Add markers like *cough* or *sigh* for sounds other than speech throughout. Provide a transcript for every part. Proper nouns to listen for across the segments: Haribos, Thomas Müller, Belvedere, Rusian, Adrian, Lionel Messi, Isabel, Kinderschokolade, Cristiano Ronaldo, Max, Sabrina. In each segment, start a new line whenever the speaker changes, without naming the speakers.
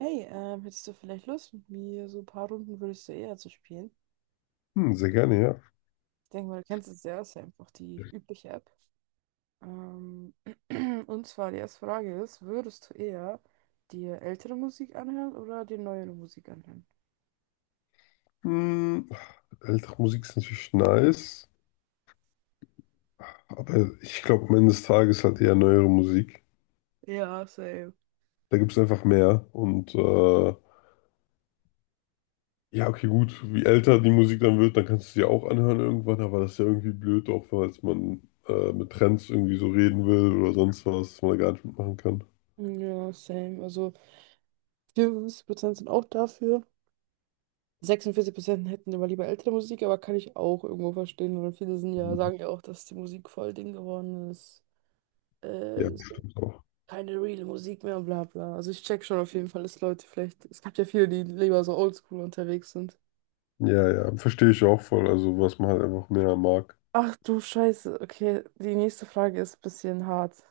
Hey, hättest du vielleicht Lust, mit mir so ein paar Runden würdest du eher zu spielen?
Hm, sehr gerne, ja.
Ich denke mal, du kennst es ja, ist ja einfach die übliche App. Ähm, *clears throat* und zwar die erste Frage ist, würdest du eher dir ältere Musik anhören oder dir neuere Musik anhören?
Hm, ältere Musik ist natürlich nice, aber ich glaube am Ende des Tages halt eher neuere Musik.
Ja, same.
Da gibt es einfach mehr. Und ja, okay, gut, wie älter die Musik dann wird, dann kannst du sie auch anhören irgendwann, aber das ist ja irgendwie blöd, auch falls man mit Trends irgendwie so reden will oder sonst was, was man da gar nicht mitmachen kann.
Ja, same. Also 54% sind auch dafür. 46% hätten immer lieber ältere Musik, aber kann ich auch irgendwo verstehen, weil viele sind ja,
Mhm.
sagen ja auch, dass die Musik voll Ding geworden ist.
Ja,
So
stimmt auch.
keine reale Musik mehr, bla bla. Also ich check schon auf jeden Fall, dass Leute vielleicht, es gibt ja viele, die lieber so oldschool unterwegs sind.
Ja, ja, verstehe ich auch voll. Also was man halt einfach mehr mag.
Ach du Scheiße, okay, die nächste Frage ist ein bisschen hart.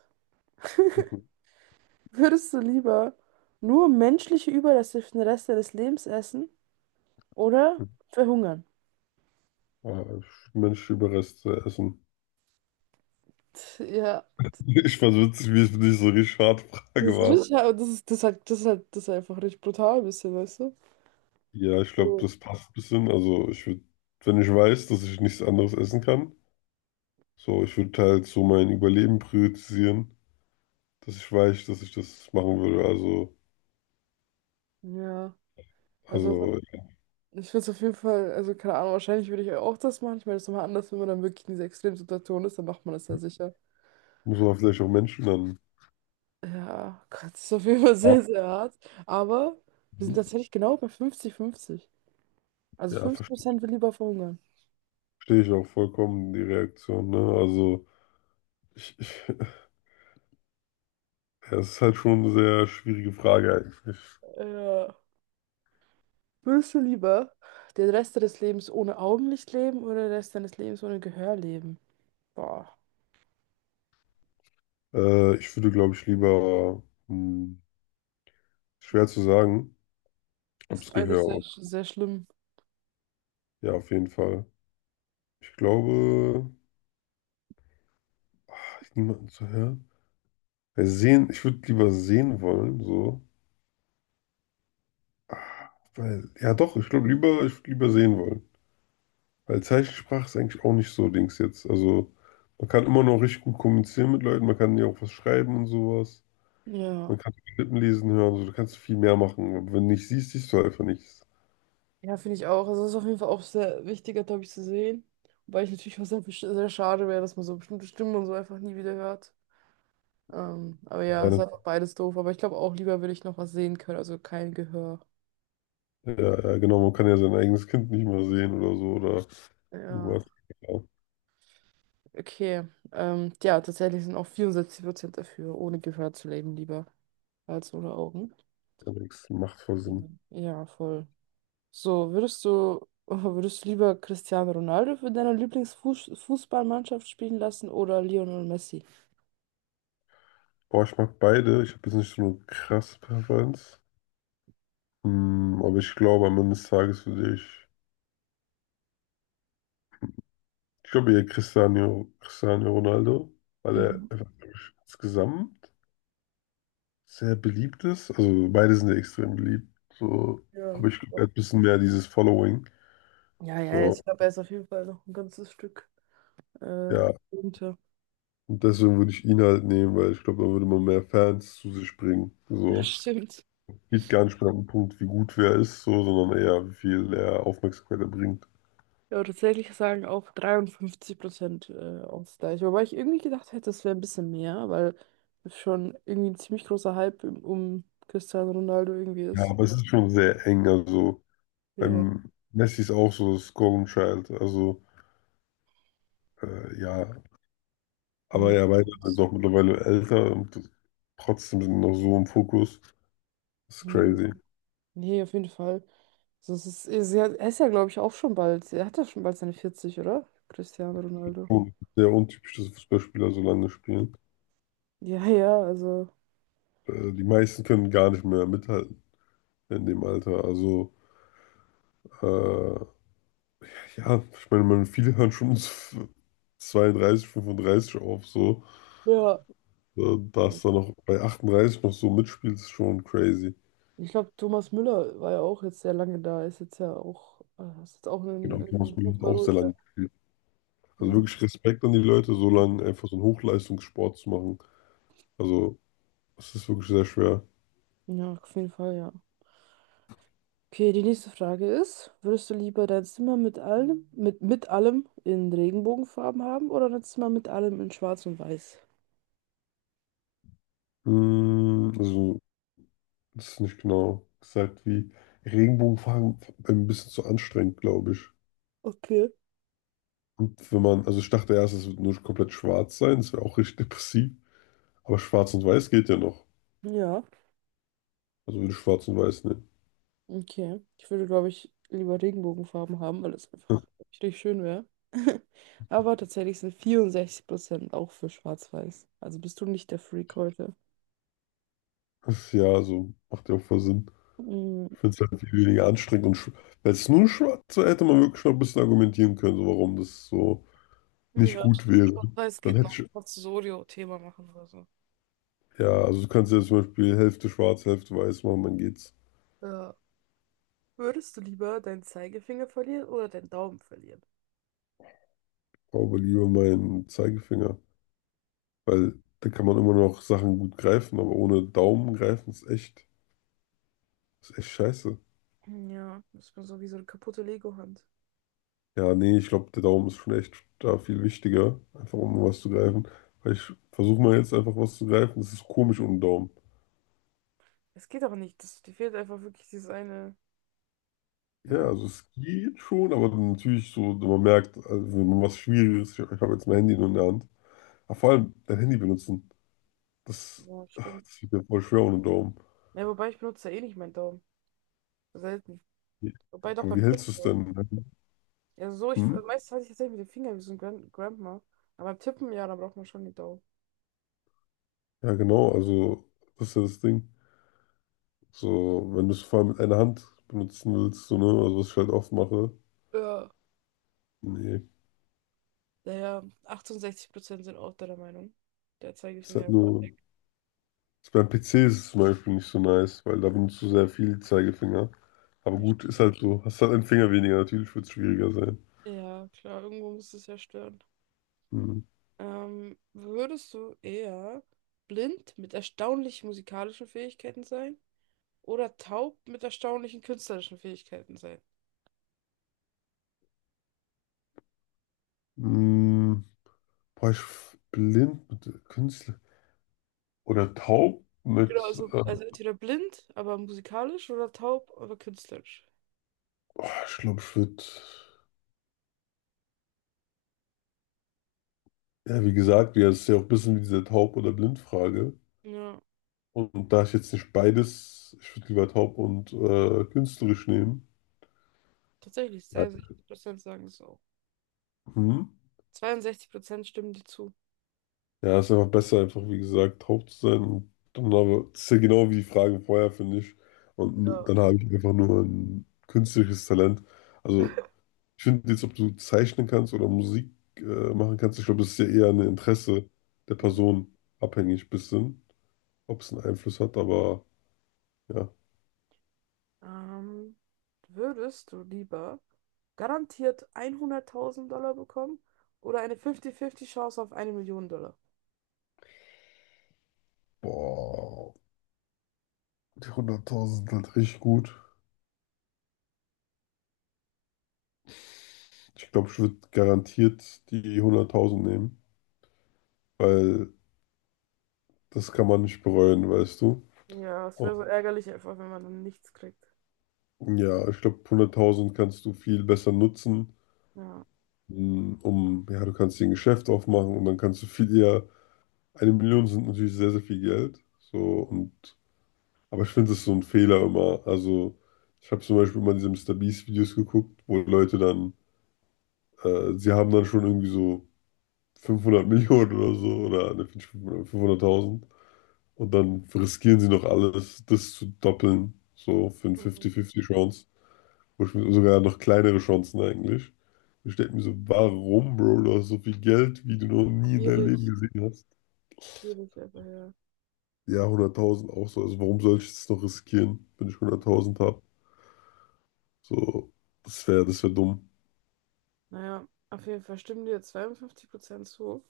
*laughs*
*laughs*
Würdest du lieber nur menschliche Überreste für den Rest deines Lebens essen oder verhungern?
Äh, Mensch, Überreste essen.
Ja.
Ich fand's witzig, wie es nicht so eine Schadfrage
Das ist
war.
richtig, das ist einfach richtig brutal ein bisschen, weißt du?
Ja, ich glaube,
So.
das passt ein bisschen. Also ich würde, wenn ich weiß, dass ich nichts anderes essen kann, so, ich würde halt so mein Überleben priorisieren, dass ich weiß, dass ich das machen würde. Also,
Ja, also.
also
Ich würde es auf jeden Fall, also keine Ahnung, wahrscheinlich würde ich auch das machen. Ich meine, das ist nochmal anders, wenn man dann wirklich in dieser Extremsituation ist, dann macht man das ja sicher.
muss man vielleicht auch Menschen dann
Ja, Gott, das ist auf jeden Fall sehr, sehr hart. Aber wir sind
achten.
tatsächlich genau bei 50-50. Also
Ja,
fünfzig
verstehe
Prozent will lieber verhungern.
ich auch vollkommen die Reaktion, ne? Also ich, *laughs* ja, es ist halt schon eine sehr schwierige Frage eigentlich.
Ja. Würdest du lieber den Rest deines Lebens ohne Augenlicht leben oder den Rest deines Lebens ohne Gehör leben? Boah,
Ich würde, glaube ich, lieber, hm, schwer zu sagen,
das
ob
ist
es
beides sehr,
Gehör.
sehr schlimm.
Ja, auf jeden Fall. Ich glaube, hat niemanden zu hören. Weil sehen, ich würde lieber sehen wollen, so. Weil, ja doch, ich glaube lieber, ich würde lieber sehen wollen. Weil Zeichensprache ist eigentlich auch nicht so Dings jetzt. Also, man kann immer noch richtig gut kommunizieren mit Leuten, man kann ja auch was schreiben und sowas.
Ja.
Man kann Lippen lesen hören, so, du kannst viel mehr machen. Aber wenn du nicht siehst, siehst du einfach nichts.
Ja, finde ich auch. Also, das ist auf jeden Fall auch sehr wichtiger, glaube ich, zu sehen. Wobei ich natürlich auch sehr, sehr schade wäre, dass man so bestimmte Stimmen und so einfach nie wieder hört. Aber ja, es ist
Ja,
einfach beides doof. Aber ich glaube auch, lieber würde ich noch was sehen können, also kein Gehör.
ja, ja, genau, man kann ja sein eigenes Kind nicht mehr sehen oder so oder irgendwas.
Ja,
Ja,
okay. Ja, tatsächlich sind auch 64% dafür, ohne Gehör zu leben, lieber als ohne Augen.
ja, das macht voll Sinn.
Mhm. Ja, voll. So, würdest du, *laughs* würdest du lieber Cristiano Ronaldo für deine Lieblingsfußballmannschaft spielen lassen oder Lionel Messi?
Boah, ich mag beide. Ich habe jetzt nicht so eine krasse Präferenz. Hm, aber ich glaube, am Ende des Tages würde ich. Ich glaube eher Cristiano Ronaldo, weil er
Mhm.
einfach glaub ich, insgesamt sehr beliebt ist. Also beide sind ja extrem beliebt. So,
Ja.
aber ich glaube, er hat ein bisschen mehr dieses Following.
Ja, ja,
So,
ich glaube, er ist auf jeden Fall noch ein ganzes Stück äh,
ja.
runter.
Und deswegen würde ich ihn halt nehmen, weil ich glaube, dann würde man mehr Fans zu sich bringen.
Ja,
So.
stimmt.
Geht gar nicht mehr an den Punkt, wie gut wer ist, so, sondern eher, wie viel er Aufmerksamkeit er bringt.
Ja, tatsächlich sagen auch 53% Ausgleich. Wobei ich irgendwie gedacht hätte, es wäre ein bisschen mehr, weil es schon irgendwie ein ziemlich großer Hype um Cristiano Ronaldo irgendwie
Ja,
ist.
aber es ist schon sehr eng. Also.
Ja,
Beim Messi ist auch so das Golden Child. Also, ja.
man
Aber
nicht.
ja, beide sind jetzt auch mittlerweile älter und trotzdem sind noch so im Fokus. Das ist
Mhm.
crazy.
Nee, auf jeden Fall. Also er ist ja, glaube ich, auch schon bald. Er hat ja schon bald seine 40, oder? Cristiano Ronaldo.
Und sehr untypisch, dass Fußballspieler so lange spielen.
Ja, ja, also.
Die meisten können gar nicht mehr mithalten in dem Alter. Also, äh, ja, ich meine, man, viele hören schon *laughs* so 32, 35 auf, so.
Ja.
Dass da noch bei 38 noch so mitspielt, ist schon crazy.
Ich glaube, Thomas Müller war ja auch jetzt sehr lange da, ist jetzt ja auch, ist jetzt auch in,
Genau,
in
Thomas Müller hat
guter
auch sehr
Ruhestand.
lange gespielt. Also
Ja.
wirklich Respekt an die Leute, so lange einfach so einen Hochleistungssport zu machen. Also, es ist wirklich sehr schwer.
Ja, auf jeden Fall, ja. Okay, die nächste Frage ist, würdest du lieber dein Zimmer mit allem, in Regenbogenfarben haben oder dein Zimmer mit allem in Schwarz und Weiß?
Also, das ist nicht genau gesagt, wie Regenbogenfarben ein bisschen zu anstrengend, glaube ich.
Okay.
Und wenn man, also ich dachte erst, es wird nur komplett schwarz sein, das wäre auch richtig depressiv. Aber schwarz und weiß geht ja noch.
Ja,
Also würde ich schwarz und weiß nehmen.
okay. Ich würde, glaube ich, lieber Regenbogenfarben haben, weil das einfach
*laughs*
richtig schön wäre. *laughs* Aber tatsächlich sind 64% auch für Schwarz-Weiß. Also bist du nicht der Freak heute.
Ja, so macht ja auch voll Sinn.
Mm.
Ich finde es halt viel weniger anstrengend. Und wenn es nur schwarz wäre, hätte man wirklich noch ein bisschen argumentieren können, so warum das so nicht gut wäre.
Ja, es
Dann
geht
hätte
noch
ich,
Pozzorio-Thema machen oder so.
ja, also du kannst ja zum Beispiel Hälfte schwarz, Hälfte weiß machen, dann geht's.
Ja. Würdest du lieber deinen Zeigefinger verlieren oder deinen Daumen verlieren?
Aber lieber meinen Zeigefinger, weil da kann man immer noch Sachen gut greifen, aber ohne Daumen greifen ist echt scheiße.
Ja. Das ist so wie so eine kaputte Lego-Hand.
Ja, nee, ich glaube, der Daumen ist schon echt da viel wichtiger, einfach um was zu greifen. Weil ich versuche mal jetzt einfach was zu greifen, das ist komisch ohne Daumen.
Es geht auch nicht. Das, dir fehlt einfach wirklich dieses eine.
Ja,
Ja,
also es geht schon, aber dann natürlich so, wenn man merkt, also wenn man was Schwieriges, ich habe jetzt mein Handy nur in der Hand. Aber vor allem dein Handy benutzen, das
ja, stimmt.
Das liegt mir voll schwer ohne Daumen.
Ja, wobei ich benutze ja eh nicht meinen Daumen. Selten. Wobei doch
Aber
beim
wie
Tippen.
hältst du es
So.
denn?
Ja, so, ich,
Hm?
meistens hatte ich tatsächlich mit dem Finger wie so ein Grandma. Aber beim Tippen, ja, da braucht man schon den Daumen.
Ja, genau, also das ist ja das Ding. So, wenn du es vor allem mit einer Hand benutzen willst, so, ne? Also was ich halt oft mache.
Ja.
Nee.
Naja, 68% sind auch deiner Meinung. Der
Ist halt
Zeigefinger.
nur. Ist beim PC ist es zum Beispiel nicht so nice, weil da benutzt du sehr viel Zeigefinger. Aber
Ja,
gut, ist
stimmt.
halt so. Hast halt einen Finger weniger, natürlich wird es schwieriger sein.
Ja, klar, irgendwo muss es ja stören.
Hm.
Würdest du eher blind mit erstaunlichen musikalischen Fähigkeiten sein oder taub mit erstaunlichen künstlerischen Fähigkeiten sein?
Hm. Boah, ich blind mit Künstler. Oder taub
Genau,
mit.
also,
Äh,
also entweder blind, aber musikalisch oder taub, aber künstlerisch.
boah, ich glaube, ich würde. Ja, wie gesagt, ja, es ist ja auch ein bisschen wie diese Taub- oder Blindfrage.
Ja,
Und da ich jetzt nicht beides, ich würde lieber taub und künstlerisch nehmen.
tatsächlich,
Ja,
62% sagen es auch.
Mhm.
62% stimmen dir zu.
Ja, ist einfach besser, einfach wie gesagt, taub zu sein. Und dann habe, das ist ja genau wie die Fragen vorher, finde ich. Und dann habe ich einfach nur ein künstlerisches Talent. Also, ich finde jetzt, ob du zeichnen kannst oder Musik äh, machen kannst, ich glaube, das ist ja eher ein Interesse der
Ja.
Person abhängig, bisschen, ob es einen Einfluss hat, aber ja.
Ähm, Würdest du lieber garantiert 100.000 Dollar bekommen oder eine 50-50 Chance auf eine Million Dollar?
Boah. Die 100.000 sind halt richtig gut. Ich glaube, ich würde garantiert die 100.000 nehmen, weil das kann man nicht bereuen, weißt du.
Ja, es wäre so ärgerlich einfach, wenn man dann nichts kriegt.
Und ja, ich glaube, 100.000 kannst du viel besser nutzen,
Ja.
um, ja, du kannst dir ein Geschäft aufmachen und dann kannst du viel eher, eine Million sind natürlich sehr, sehr viel Geld. So, und, aber ich finde, das ist so ein Fehler immer. Also, ich habe zum Beispiel immer diese Mister MrBeast-Videos geguckt, wo Leute dann, sie haben dann schon irgendwie so 500 Millionen oder so oder ne, 500.000 und dann riskieren sie noch alles, das zu doppeln, so für eine
Mhm.
50-50 Chance, wo ich sogar noch kleinere Chancen eigentlich. Ich denke mir so, warum, Bro, du hast so viel Geld, wie du noch nie in deinem Leben
Schwierig,
gesehen hast.
schwierig einfach, ja.
Ja, 100.000 auch so, also warum soll ich es noch riskieren, wenn ich 100.000 habe? So, das wäre dumm.
Naja, auf jeden Fall stimmen dir 52% zu.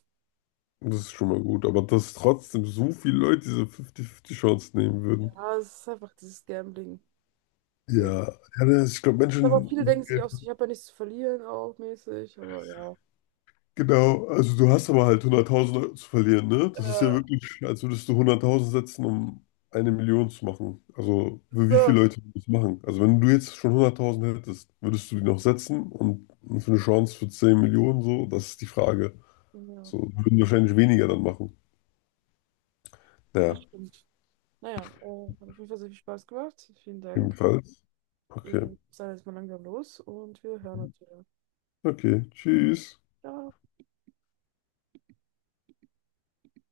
Das ist schon mal gut, aber dass trotzdem so viele Leute diese 50-50 Chance nehmen würden.
Ja, es ist einfach dieses Gambling.
Ja, ja, ich glaube,
Aber
Menschen.
viele denken sich auch so, ich habe ja nichts zu verlieren, auch mäßig, aber ja.
Genau, also du hast aber halt 100.000 Euro zu verlieren, ne? Das ist ja
Ja,
wirklich, als würdest du 100.000 setzen, um eine Million zu machen. Also für wie
klar.
viele Leute würden das machen? Also wenn du jetzt schon 100.000 hättest, würdest du die noch setzen und für eine Chance für 10 Millionen so? Das ist die Frage.
Ja,
So würden wahrscheinlich weniger dann machen.
das
Ja,
stimmt. Naja, hat auf jeden Fall sehr viel Spaß gemacht. Vielen Dank.
jedenfalls. Okay.
Ich sage jetzt mal langsam los und wir hören uns wieder.
Okay, tschüss.
Ciao.